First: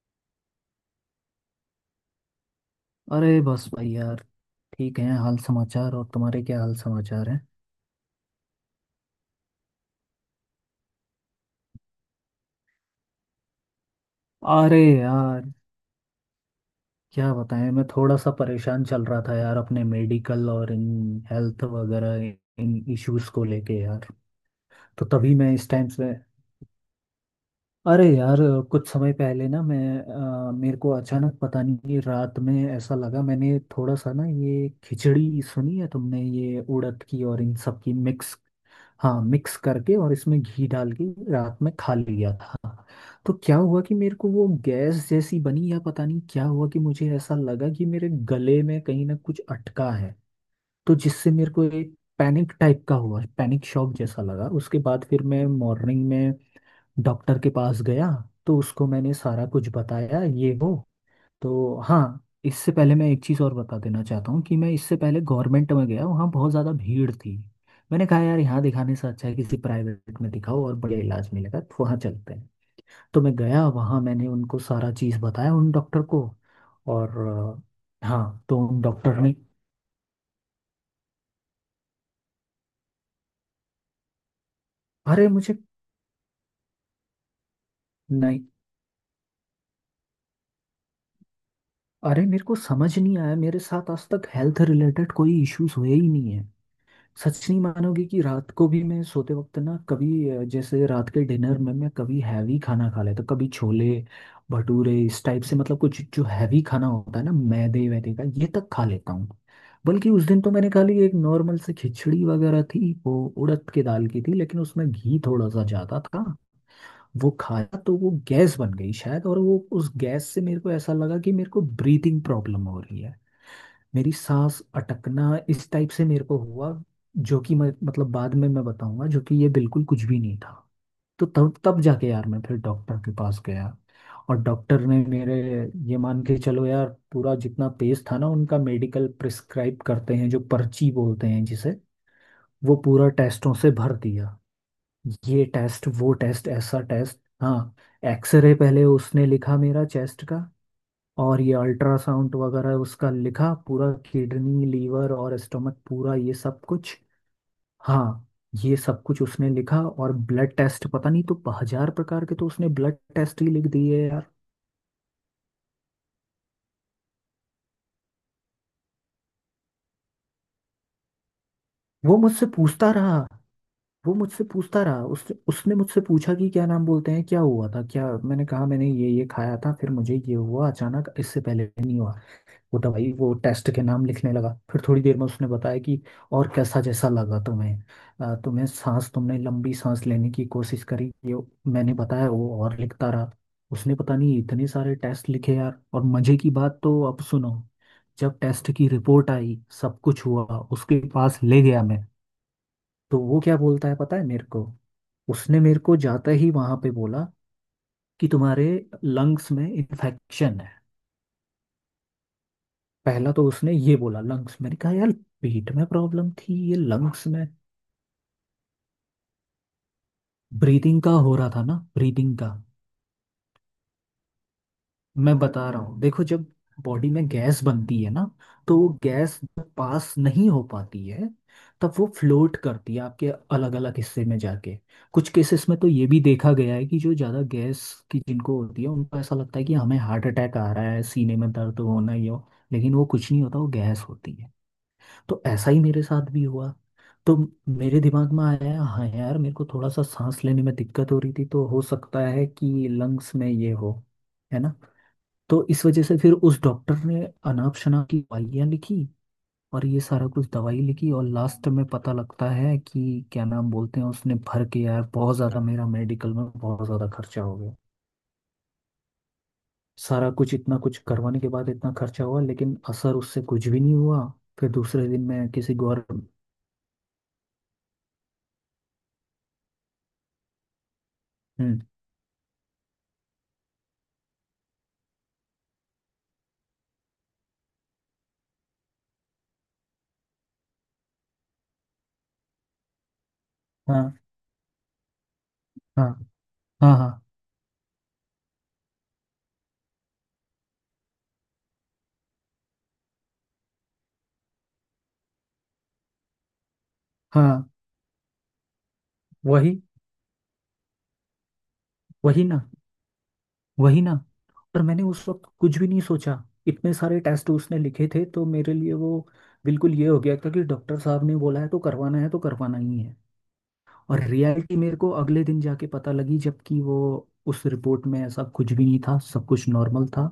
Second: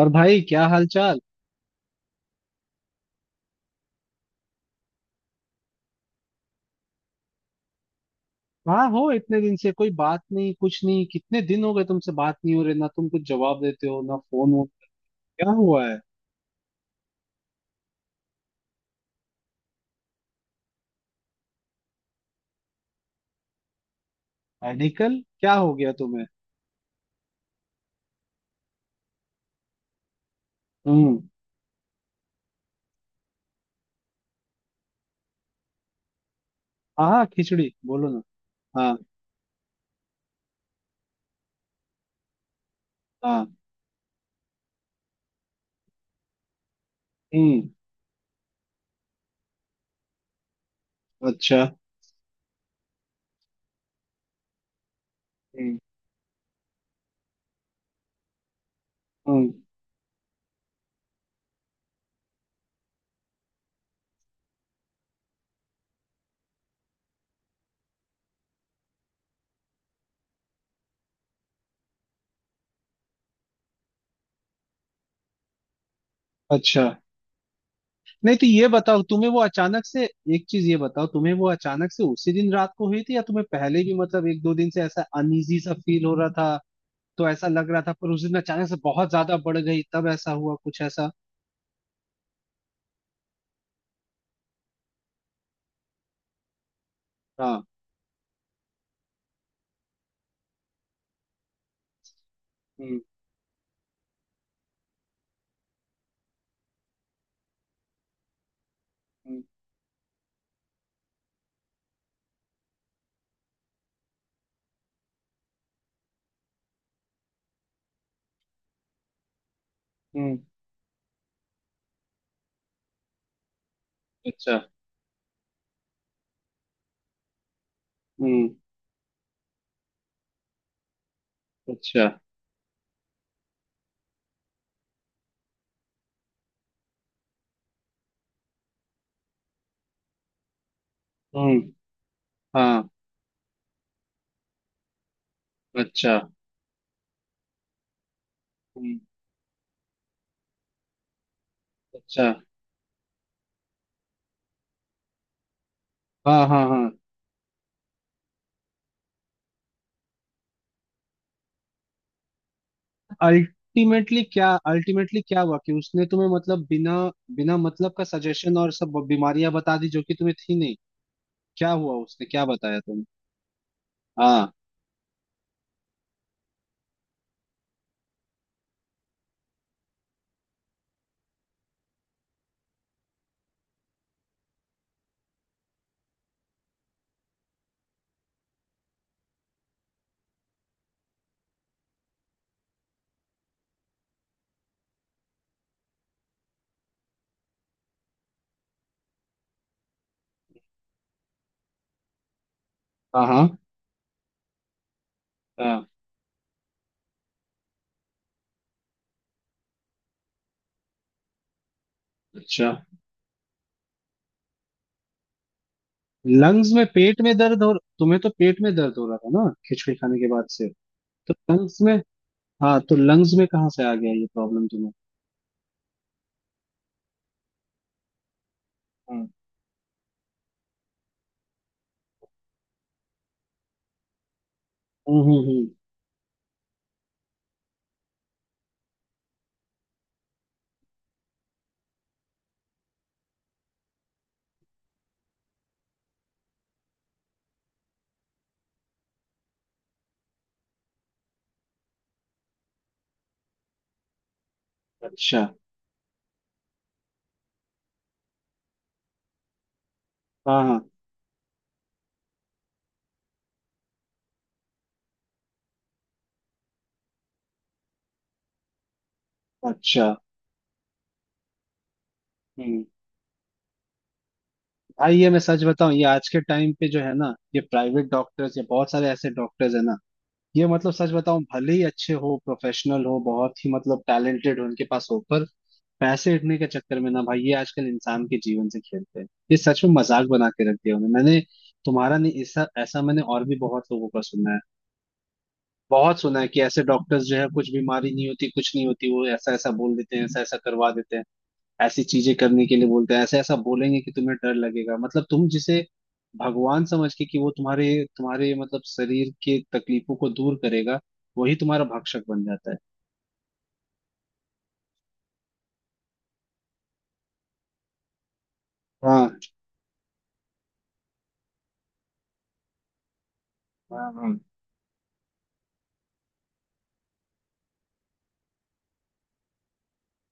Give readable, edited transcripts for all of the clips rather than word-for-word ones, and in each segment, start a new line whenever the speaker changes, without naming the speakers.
और भाई, क्या हाल चाल?
अरे बस भाई यार। ठीक है हाल समाचार। और तुम्हारे क्या हाल समाचार हैं।
कहाँ हो, इतने दिन से कोई बात नहीं, कुछ नहीं। कितने दिन हो गए तुमसे बात नहीं हो रही, ना तुम कुछ जवाब देते हो ना फोन हो।
अरे यार
क्या हुआ है?
क्या बताएं, मैं थोड़ा सा परेशान चल रहा था यार, अपने मेडिकल और इन हेल्थ वगैरह इन इश्यूज को लेके यार। तो
मेडिकल
तभी मैं
क्या
इस
हो
टाइम
गया
से,
तुम्हें?
अरे यार कुछ समय पहले ना मैं, मेरे को
हम्म।
अचानक पता नहीं कि रात में ऐसा लगा, मैंने थोड़ा सा ना, ये खिचड़ी सुनी है तुमने, ये उड़द
हाँ
की
हाँ,
और इन
खिचड़ी
सब की
बोलो ना।
मिक्स।
हाँ।
हाँ मिक्स करके और इसमें घी डाल के रात में खा लिया था। तो
हाँ।
क्या हुआ कि मेरे को वो गैस जैसी बनी या पता नहीं क्या हुआ कि मुझे ऐसा
हम्म।
लगा कि मेरे गले में कहीं ना कुछ अटका है। तो जिससे मेरे
अच्छा।
को एक पैनिक टाइप का हुआ, पैनिक शॉक जैसा लगा। उसके बाद फिर मैं
हम्म।
मॉर्निंग में डॉक्टर के पास गया। तो उसको मैंने सारा
हम्म,
कुछ बताया ये वो। तो हाँ इससे पहले मैं एक चीज़ और बता देना चाहता हूँ कि मैं इससे पहले गवर्नमेंट में गया, वहाँ बहुत ज़्यादा भीड़ थी। मैंने कहा यार यहाँ दिखाने से अच्छा है किसी प्राइवेट में दिखाओ और बढ़िया इलाज मिलेगा, तो वहाँ चलते हैं। तो मैं गया वहाँ, मैंने उनको सारा चीज़ बताया उन डॉक्टर को।
अच्छा।
और
नहीं,
हाँ
तो
तो
ये
उन
बताओ
डॉक्टर
तुम्हें
ने,
वो अचानक से, एक चीज ये बताओ, तुम्हें वो अचानक से उसी दिन रात को हुई थी, या तुम्हें पहले भी मतलब एक दो दिन से ऐसा
अरे मुझे,
अनईजी सा फील हो रहा था, तो ऐसा लग रहा था, पर उस दिन
नहीं
अचानक से बहुत ज्यादा बढ़ गई तब ऐसा हुआ? कुछ ऐसा?
अरे मेरे को समझ नहीं आया, मेरे साथ आज तक हेल्थ रिलेटेड कोई इश्यूज हुए ही नहीं है। सच नहीं
हाँ।
मानोगे कि रात को भी मैं सोते वक्त ना कभी, जैसे रात के डिनर में मैं कभी हैवी खाना
हम्म।
खा लेता, कभी छोले भटूरे इस टाइप से, मतलब कुछ जो हैवी खाना होता है ना मैदे वैदे का ये तक खा लेता हूँ।
हम्म।
बल्कि उस दिन तो मैंने खा ली, एक नॉर्मल से खिचड़ी वगैरह थी, वो उड़द के दाल की थी, लेकिन उसमें घी थोड़ा सा ज़्यादा था। वो खाया तो वो गैस बन गई शायद, और वो उस गैस
हम्म,
से मेरे को ऐसा लगा कि मेरे को ब्रीथिंग प्रॉब्लम हो रही है। मेरी
अच्छा।
सांस अटकना इस टाइप से मेरे को हुआ। जो कि मैं, मतलब बाद में
हम्म।
मैं बताऊंगा, जो कि ये बिल्कुल कुछ भी नहीं था। तो तब तब
अच्छा।
जाके यार मैं फिर डॉक्टर के पास गया। और डॉक्टर ने मेरे, ये मान के चलो यार पूरा जितना पेज था ना, उनका मेडिकल प्रिस्क्राइब करते हैं जो पर्ची बोलते हैं
हम्म।
जिसे, वो
हाँ।
पूरा टेस्टों से भर दिया। ये टेस्ट वो
अच्छा।
टेस्ट ऐसा टेस्ट, हाँ एक्सरे पहले
हम्म।
उसने लिखा मेरा चेस्ट का। और ये
अच्छा।
अल्ट्रासाउंड वगैरह उसका लिखा, पूरा किडनी लीवर और स्टमक पूरा ये
हाँ
सब
हाँ हाँ।
कुछ। हाँ ये सब कुछ उसने लिखा और ब्लड टेस्ट पता नहीं तो हजार प्रकार के, तो उसने ब्लड टेस्ट ही लिख दिए
अल्टीमेटली
यार।
क्या, अल्टीमेटली क्या हुआ कि उसने तुम्हें मतलब बिना, बिना मतलब का सजेशन और सब बीमारियां बता दी जो कि तुम्हें थी नहीं। क्या हुआ,
वो
उसने क्या
मुझसे
बताया
पूछता
तुम?
रहा, वो मुझसे
हाँ।
पूछता रहा। उसने मुझसे पूछा कि क्या नाम बोलते हैं, क्या हुआ था क्या। मैंने कहा मैंने ये खाया था, फिर मुझे ये हुआ अचानाक, इससे पहले नहीं हुआ। वो दवाई वो टेस्ट के नाम लिखने लगा। फिर थोड़ी देर में उसने बताया कि, और कैसा जैसा लगा तुम्हें, तुम्हें सांस, तुमने लंबी सांस लेने की कोशिश करी ये। मैंने बताया, वो और लिखता रहा। उसने पता नहीं इतने सारे टेस्ट लिखे यार। और मजे की बात तो अब सुनो, जब टेस्ट की रिपोर्ट आई सब कुछ हुआ, उसके पास ले गया मैं, तो
हाँ
वो
हाँ।
क्या बोलता है पता है मेरे को। उसने मेरे
हाँ।
को जाते ही वहां पे बोला कि तुम्हारे लंग्स में इन्फेक्शन है।
अच्छा।
पहला तो उसने ये बोला लंग्स। मैंने कहा यार पेट में प्रॉब्लम थी,
लंग्स
ये
में? पेट
लंग्स
में
में।
दर्द हो, तुम्हें तो पेट में दर्द हो रहा था ना खिचड़ी खाने के बाद से।
ब्रीदिंग का
तो
हो रहा था ना,
लंग्स में?
ब्रीदिंग का।
हाँ, तो लंग्स में कहाँ से आ गया ये प्रॉब्लम तुम्हें?
मैं बता रहा हूँ देखो, जब बॉडी में गैस बनती है ना, तो वो
हम्म।
गैस जब पास नहीं हो पाती है, तब वो फ्लोट करती है आपके अलग अलग हिस्से में जाके।
हम्म
कुछ
हम्म,
केसेस
हम्म।
में तो ये भी देखा गया है कि जो ज़्यादा गैस की जिनको होती है, उनको ऐसा लगता है कि हमें हार्ट अटैक आ रहा है, सीने में दर्द होना ही हो। लेकिन वो कुछ नहीं होता, वो गैस होती है। तो ऐसा ही मेरे साथ भी हुआ। तो मेरे दिमाग में आया, हाँ यार मेरे को थोड़ा सा सांस लेने में दिक्कत हो रही थी, तो हो सकता है कि लंग्स में ये हो, है ना।
अच्छा।
तो इस वजह से फिर उस डॉक्टर ने अनाप शनाप की दवाइयाँ लिखी, और ये सारा कुछ
हाँ
दवाई
हाँ।
लिखी। और लास्ट में पता लगता है कि, क्या नाम बोलते हैं, उसने भर के यार बहुत ज़्यादा, मेरा मेडिकल में बहुत ज़्यादा खर्चा हो गया।
अच्छा।
सारा कुछ इतना कुछ करवाने के बाद इतना खर्चा हुआ, लेकिन
हम्म।
असर उससे कुछ भी नहीं हुआ। फिर दूसरे
भाई
दिन
ये मैं
मैं
सच
किसी
बताऊं, ये
गौर,
आज के टाइम पे जो है ना, ये प्राइवेट डॉक्टर्स या बहुत सारे ऐसे डॉक्टर्स है ना, ये मतलब सच बताऊं, भले
हम्म।
ही अच्छे हो, प्रोफेशनल हो, बहुत ही मतलब टैलेंटेड हो उनके पास हो, पर पैसे इतने के चक्कर में ना भाई, ये आजकल इंसान के जीवन से खेलते हैं। ये सच में मजाक बना के रख दिया उन्होंने। मैंने, तुम्हारा नहीं, ऐसा ऐसा मैंने और भी बहुत लोगों
हाँ
का सुना है।
हाँ
बहुत सुना है कि ऐसे
हाँ, हाँ
डॉक्टर्स जो है, कुछ बीमारी नहीं होती, कुछ नहीं होती, वो ऐसा ऐसा बोल देते हैं, ऐसा ऐसा करवा देते हैं, ऐसी चीजें करने के लिए बोलते हैं। ऐसा ऐसा बोलेंगे कि तुम्हें डर लगेगा, मतलब तुम जिसे भगवान समझ के कि वो
हाँ,
तुम्हारे, तुम्हारे मतलब शरीर के
वही,
तकलीफों को दूर करेगा, वही तुम्हारा भक्षक बन
वही ना,
जाता है।
वही ना। पर मैंने उस वक्त कुछ भी नहीं सोचा। इतने सारे टेस्ट उसने लिखे थे तो मेरे लिए वो
हाँ
बिल्कुल ये हो गया था कि डॉक्टर साहब ने बोला है तो करवाना है, तो करवाना ही है।
हाँ।
और
हाँ
रियलिटी मेरे को अगले दिन जाके पता लगी, जबकि वो उस रिपोर्ट में ऐसा कुछ भी नहीं था, सब कुछ नॉर्मल था।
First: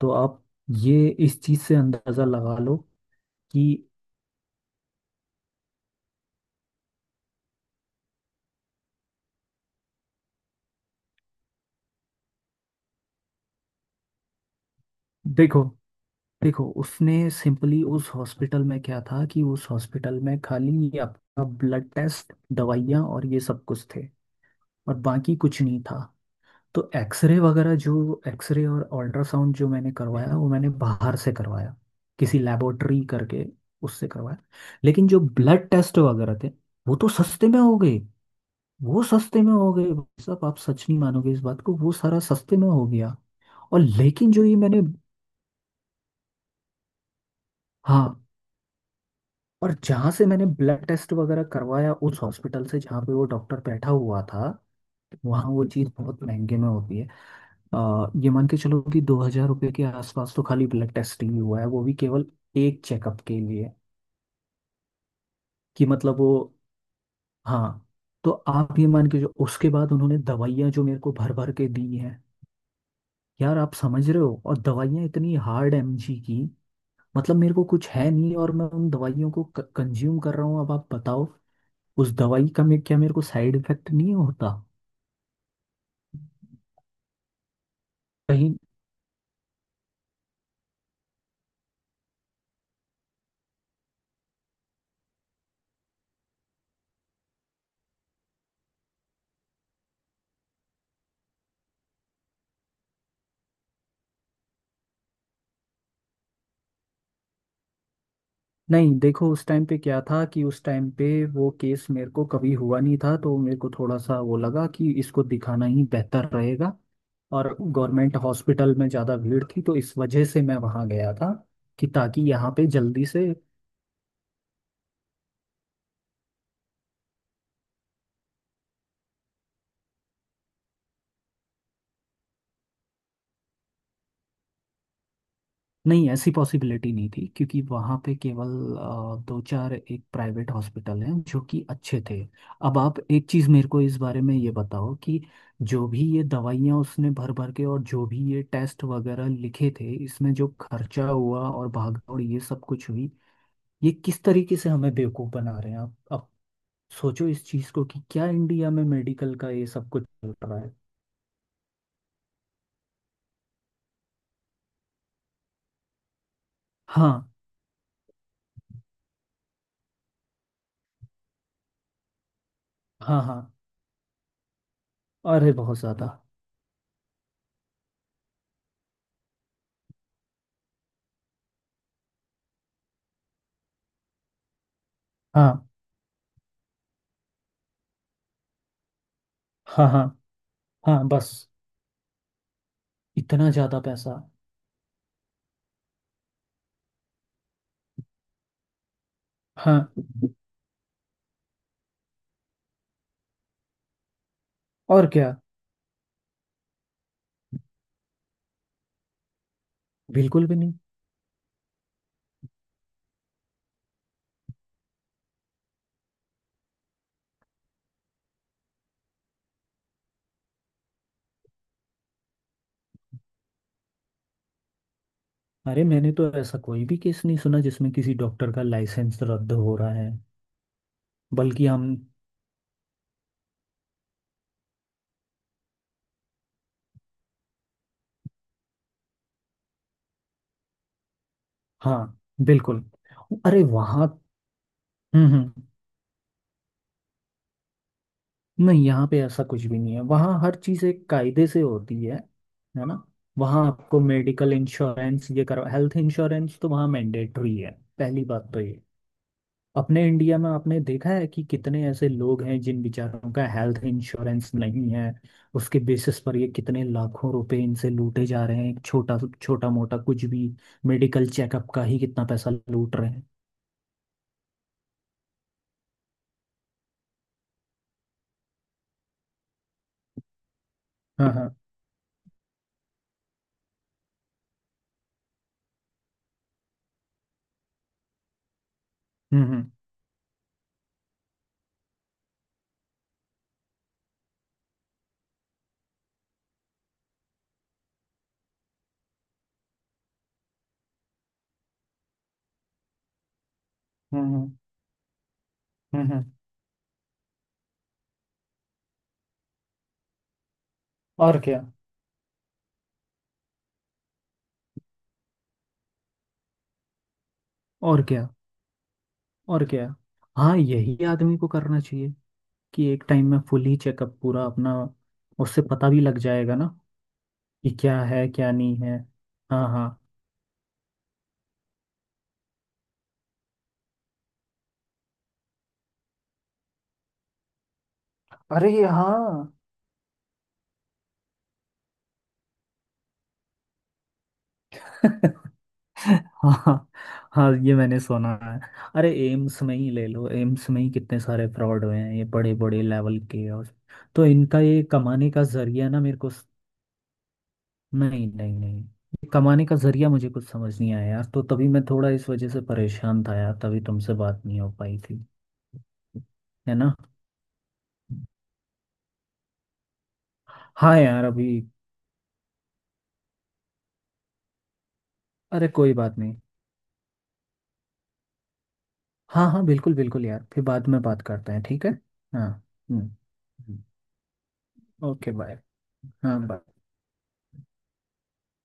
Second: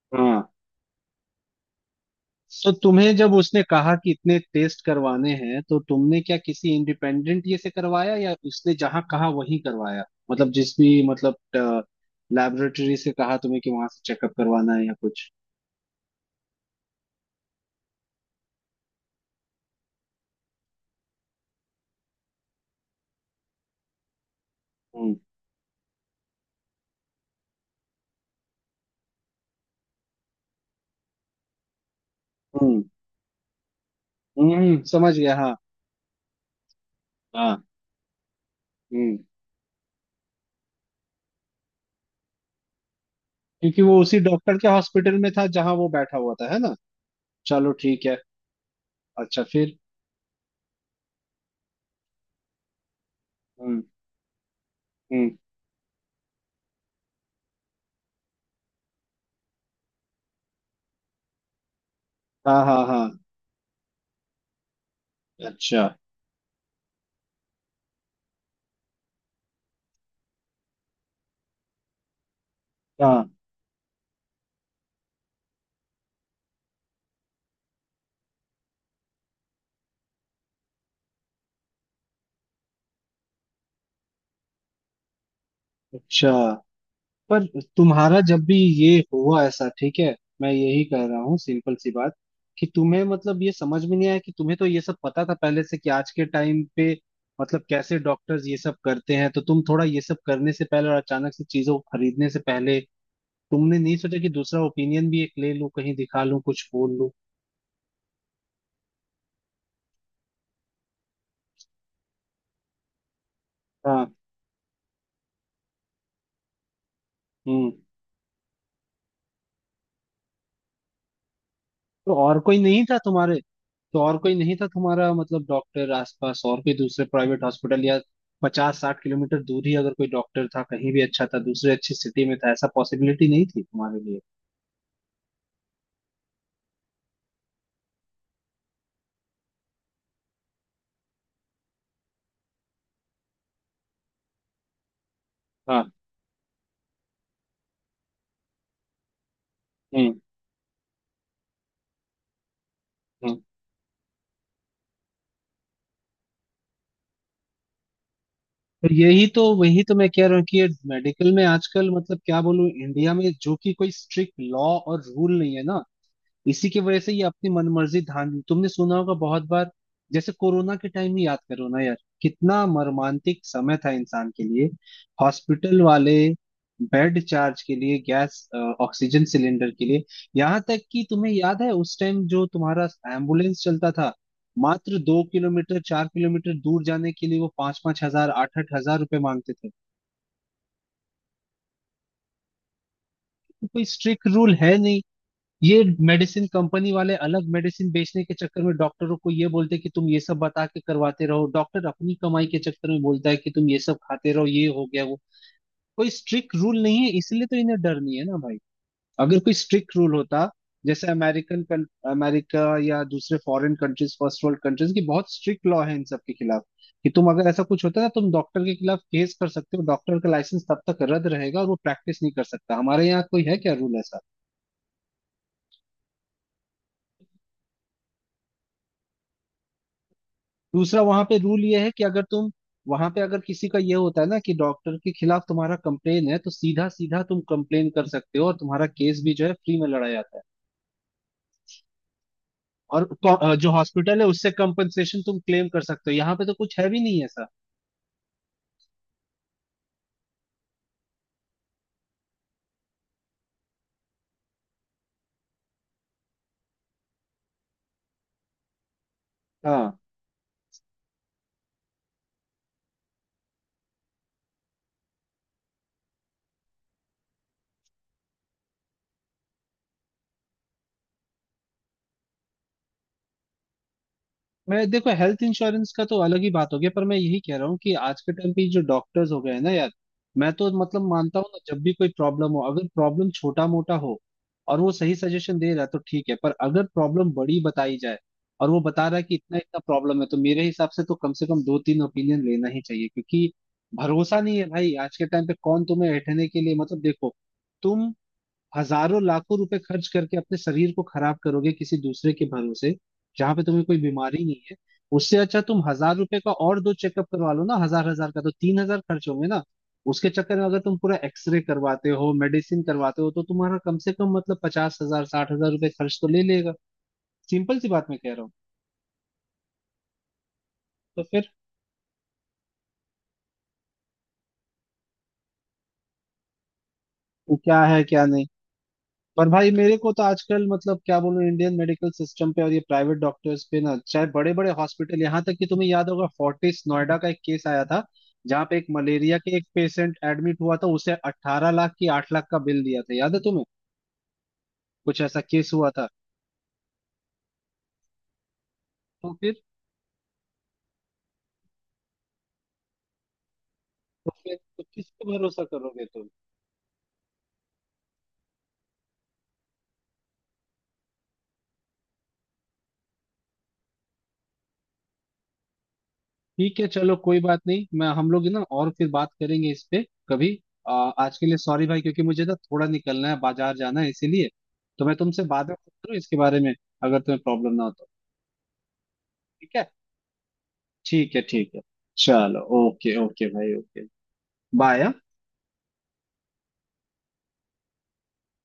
तो
हाँ।
आप ये इस चीज़ से अंदाज़ा लगा
तो
लो
तुम्हें जब उसने
कि,
कहा कि इतने टेस्ट करवाने हैं, तो तुमने क्या किसी इंडिपेंडेंट ये से करवाया, या उसने जहाँ कहा वहीं करवाया? मतलब जिस भी मतलब लैबोरेटरी से कहा तुम्हें कि वहां से चेकअप करवाना है या कुछ?
देखो, देखो उसने सिंपली उस हॉस्पिटल में क्या था कि, उस हॉस्पिटल में खाली ये आपका ब्लड टेस्ट, दवाइयाँ और ये सब कुछ थे, और
हम्म।
बाकी कुछ नहीं था। तो एक्सरे वगैरह जो एक्सरे और अल्ट्रासाउंड जो मैंने करवाया वो मैंने बाहर से करवाया, किसी
हम्म।
लेबोरेटरी करके, उससे करवाया। लेकिन
समझ
जो
गया, हाँ।
ब्लड टेस्ट वगैरह थे, वो तो सस्ते में
हाँ।
हो गए। वो
हम्म।
सस्ते में हो गए। भाई साहब आप सच नहीं मानोगे इस बात को, वो सारा सस्ते में हो गया। और
क्योंकि वो उसी
लेकिन जो ये
डॉक्टर के
मैंने,
हॉस्पिटल में था जहां वो बैठा हुआ था, है ना? चलो ठीक
हाँ
है। अच्छा,
और
फिर?
जहाँ से मैंने ब्लड टेस्ट वगैरह करवाया, उस हॉस्पिटल से जहाँ पे वो डॉक्टर
हम्म।
बैठा हुआ था,
हम्म।
वहाँ वो चीज़ बहुत महंगे में होती है। ये मान के चलो कि 2000 रुपये के आसपास तो खाली ब्लड टेस्ट ही हुआ है, वो भी केवल
हाँ
एक
हाँ हाँ।
चेकअप के लिए
अच्छा।
कि, मतलब वो, हाँ। तो आप ये मान के, जो उसके बाद उन्होंने दवाइयाँ जो मेरे को भर भर के दी हैं
हाँ।
यार, आप समझ रहे हो। और दवाइयाँ इतनी हार्ड एमजी की, मतलब मेरे को कुछ है नहीं और मैं उन दवाइयों को कंज्यूम कर रहा हूँ। अब आप बताओ, उस दवाई का मे क्या मेरे को साइड इफेक्ट नहीं होता
अच्छा। पर तुम्हारा जब
कहीं।
भी ये हुआ ऐसा, ठीक है। मैं यही कह रहा हूँ, सिंपल सी बात, कि तुम्हें मतलब ये समझ में नहीं आया कि तुम्हें तो ये सब पता था पहले से कि आज के टाइम पे मतलब कैसे डॉक्टर्स ये सब करते हैं, तो तुम थोड़ा ये सब करने से पहले और अचानक से चीजों को खरीदने से पहले तुमने नहीं सोचा कि दूसरा ओपिनियन भी एक ले लूं, कहीं दिखा लूं, कुछ बोल लूं?
नहीं देखो उस टाइम पे क्या था कि, उस टाइम पे वो केस मेरे को कभी हुआ नहीं था, तो मेरे को थोड़ा
हाँ।
सा वो लगा कि इसको दिखाना ही बेहतर रहेगा। और
हम्म।
गवर्नमेंट हॉस्पिटल में ज़्यादा भीड़ थी, तो इस वजह से मैं वहाँ गया था कि
तो
ताकि
और
यहाँ
कोई
पे
नहीं था
जल्दी से।
तुम्हारे, तो और कोई नहीं था तुम्हारा मतलब डॉक्टर आसपास? और कोई दूसरे प्राइवेट हॉस्पिटल या 50-60 किलोमीटर दूर ही अगर कोई डॉक्टर था कहीं भी अच्छा था, दूसरे अच्छी सिटी में था, ऐसा पॉसिबिलिटी नहीं थी तुम्हारे लिए?
नहीं ऐसी पॉसिबिलिटी नहीं थी, क्योंकि वहाँ पे केवल दो चार एक प्राइवेट हॉस्पिटल हैं जो कि अच्छे थे। अब आप एक चीज़ मेरे को इस बारे में ये बताओ कि, जो
हाँ।
भी ये दवाइयाँ उसने भर भर के, और जो भी ये टेस्ट वगैरह लिखे थे,
हम्म।
इसमें जो खर्चा हुआ और भागदौड़ ये सब कुछ हुई,
हम्म।
ये किस तरीके से हमें बेवकूफ़ बना रहे हैं। आप अब सोचो इस चीज़ को कि क्या इंडिया में
तो यही
मेडिकल
तो,
का ये
वही
सब
तो
कुछ
मैं कह
चल
रहा हूँ
रहा
कि
है।
मेडिकल में आजकल मतलब क्या बोलूं, इंडिया में जो कि कोई स्ट्रिक्ट लॉ और रूल नहीं है ना, इसी की वजह से ये
हाँ
अपनी मनमर्जी धान तुमने सुना होगा बहुत बार। जैसे कोरोना के टाइम ही याद करो ना यार, कितना
हाँ
मर्मांतिक
हाँ।
समय था इंसान के लिए।
अरे बहुत
हॉस्पिटल
ज़्यादा।
वाले बेड चार्ज के लिए, गैस ऑक्सीजन सिलेंडर के लिए, यहाँ तक कि तुम्हें याद है उस टाइम जो तुम्हारा एम्बुलेंस चलता था मात्र दो
हाँ
किलोमीटर चार किलोमीटर दूर जाने के लिए वो पांच पांच हजार आठ आठ हजार रुपए मांगते थे।
हाँ, हाँ, हाँ बस इतना
तो
ज्यादा
कोई
पैसा।
स्ट्रिक्ट रूल है नहीं, ये मेडिसिन कंपनी वाले अलग मेडिसिन बेचने के चक्कर में डॉक्टरों को ये बोलते हैं कि
हाँ
तुम ये सब बता के करवाते रहो, डॉक्टर अपनी कमाई के चक्कर में बोलता है कि तुम ये सब खाते रहो, ये हो गया
और
वो।
क्या।
कोई स्ट्रिक्ट रूल नहीं है इसलिए तो इन्हें डर नहीं है ना भाई। अगर कोई स्ट्रिक्ट रूल होता,
बिल्कुल भी नहीं।
जैसे अमेरिकन, अमेरिका या दूसरे foreign countries, first world countries की बहुत स्ट्रिक्ट लॉ है इन सब के खिलाफ कि तुम अगर ऐसा कुछ होता है ना, तुम डॉक्टर के खिलाफ केस कर सकते हो, डॉक्टर का लाइसेंस तब तक रद्द रहेगा और वो प्रैक्टिस नहीं कर सकता। हमारे यहाँ कोई है क्या रूल ऐसा?
अरे मैंने तो ऐसा कोई भी केस नहीं सुना जिसमें किसी डॉक्टर का लाइसेंस रद्द हो रहा है।
दूसरा वहां पे रूल
बल्कि
ये
हम,
है कि अगर तुम, वहां पे अगर किसी का ये होता है ना कि डॉक्टर के खिलाफ तुम्हारा कंप्लेन है, तो सीधा सीधा तुम कंप्लेन कर सकते हो और तुम्हारा केस भी जो है फ्री में लड़ा जाता है।
हाँ बिल्कुल।
और
अरे
जो
वहाँ,
हॉस्पिटल है उससे कंपनसेशन तुम
हम्म,
क्लेम कर सकते हो, यहाँ पे तो कुछ है भी नहीं ऐसा।
नहीं यहाँ पे ऐसा कुछ भी नहीं है। वहाँ हर चीज़ एक कायदे से होती है ना। वहाँ आपको मेडिकल इंश्योरेंस ये करो, हेल्थ इंश्योरेंस तो वहाँ मैंडेटरी है, पहली बात तो ये।
हाँ।
अपने इंडिया में आपने देखा है कि कितने ऐसे लोग हैं जिन बेचारों का हेल्थ इंश्योरेंस नहीं है। उसके बेसिस पर ये कितने लाखों रुपए इनसे लूटे जा रहे हैं, एक छोटा छोटा मोटा कुछ भी मेडिकल चेकअप का ही कितना पैसा लूट रहे हैं।
मैं देखो हेल्थ इंश्योरेंस का तो अलग ही बात हो गया, पर मैं यही कह रहा हूँ कि आज के टाइम पे जो डॉक्टर्स हो गए हैं ना यार, मैं तो मतलब
हाँ
मानता हूँ
हाँ।
ना, जब भी कोई प्रॉब्लम हो, अगर प्रॉब्लम छोटा मोटा हो और वो सही सजेशन दे रहा है तो ठीक है, पर अगर प्रॉब्लम बड़ी बताई जाए और वो बता रहा है कि इतना
हम्म।
इतना प्रॉब्लम है, तो मेरे हिसाब से तो कम से कम दो तीन ओपिनियन लेना ही चाहिए, क्योंकि भरोसा नहीं है भाई आज के टाइम पे, कौन तुम्हें ऐठने के लिए, मतलब देखो, तुम हजारों लाखों रुपए खर्च करके अपने शरीर को खराब करोगे किसी दूसरे के भरोसे, जहां पे तुम्हें कोई बीमारी
हम्म
नहीं है। उससे अच्छा तुम
हम्म।
हजार रुपए का और दो चेकअप करवा लो ना, हजार हजार का तो 3 हजार खर्च होंगे ना। उसके चक्कर में अगर तुम पूरा
और
एक्सरे
क्या,
करवाते हो, मेडिसिन करवाते हो, तो तुम्हारा कम से कम मतलब 50-60 हजार रुपए खर्च तो ले लेगा। सिंपल सी
और
बात मैं
क्या,
कह रहा हूँ।
और क्या। हाँ यही
तो
आदमी
फिर,
को करना चाहिए, कि एक टाइम में फुल ही चेकअप पूरा अपना, उससे पता भी लग जाएगा ना कि
क्या
क्या
है क्या
है
नहीं।
क्या नहीं है।
पर
हाँ
भाई
हाँ,
मेरे को तो आजकल मतलब क्या बोलूं, इंडियन मेडिकल सिस्टम पे और ये प्राइवेट डॉक्टर्स पे ना, चाहे बड़े बड़े हॉस्पिटल, यहाँ तक कि तुम्हें याद होगा फोर्टिस नोएडा का एक केस आया था जहाँ
अरे
पे एक
हाँ।
मलेरिया के एक पेशेंट एडमिट हुआ था, उसे 18 लाख की 8 लाख का बिल दिया था, याद है तुम्हें? कुछ ऐसा केस हुआ था।
हाँ, हाँ ये मैंने सुना है। अरे
तो फिर
एम्स में ही ले लो, एम्स में ही कितने सारे फ्रॉड हुए हैं ये बड़े बड़े लेवल के। और तो
तो फिर
इनका ये
तो किस पे
कमाने का
भरोसा
जरिया ना
करोगे
मेरे
तुम?
को नहीं नहीं नहीं, ये कमाने का जरिया मुझे कुछ समझ नहीं आया यार, तो तभी मैं थोड़ा इस वजह से परेशान था यार, तभी तुमसे बात नहीं हो पाई थी। है
ठीक है
ना।
चलो, कोई बात नहीं। मैं हम लोग ना और फिर बात करेंगे इस पे कभी।
हाँ यार
आज के
अभी।
लिए सॉरी भाई, क्योंकि मुझे ना थोड़ा निकलना है, बाजार जाना है, इसीलिए तो मैं तुमसे बाद
अरे
में बात
कोई
करूँ
बात नहीं।
इसके बारे में, अगर तुम्हें प्रॉब्लम ना हो तो।
हाँ हाँ
ठीक है।
बिल्कुल बिल्कुल यार, फिर बाद में बात
ठीक है,
करते हैं,
ठीक है।
ठीक है। हाँ
चलो,
हम्म।
ओके ओके भाई,
हम्म,
ओके। बाय, हाँ?
Okay bye. हाँ bye।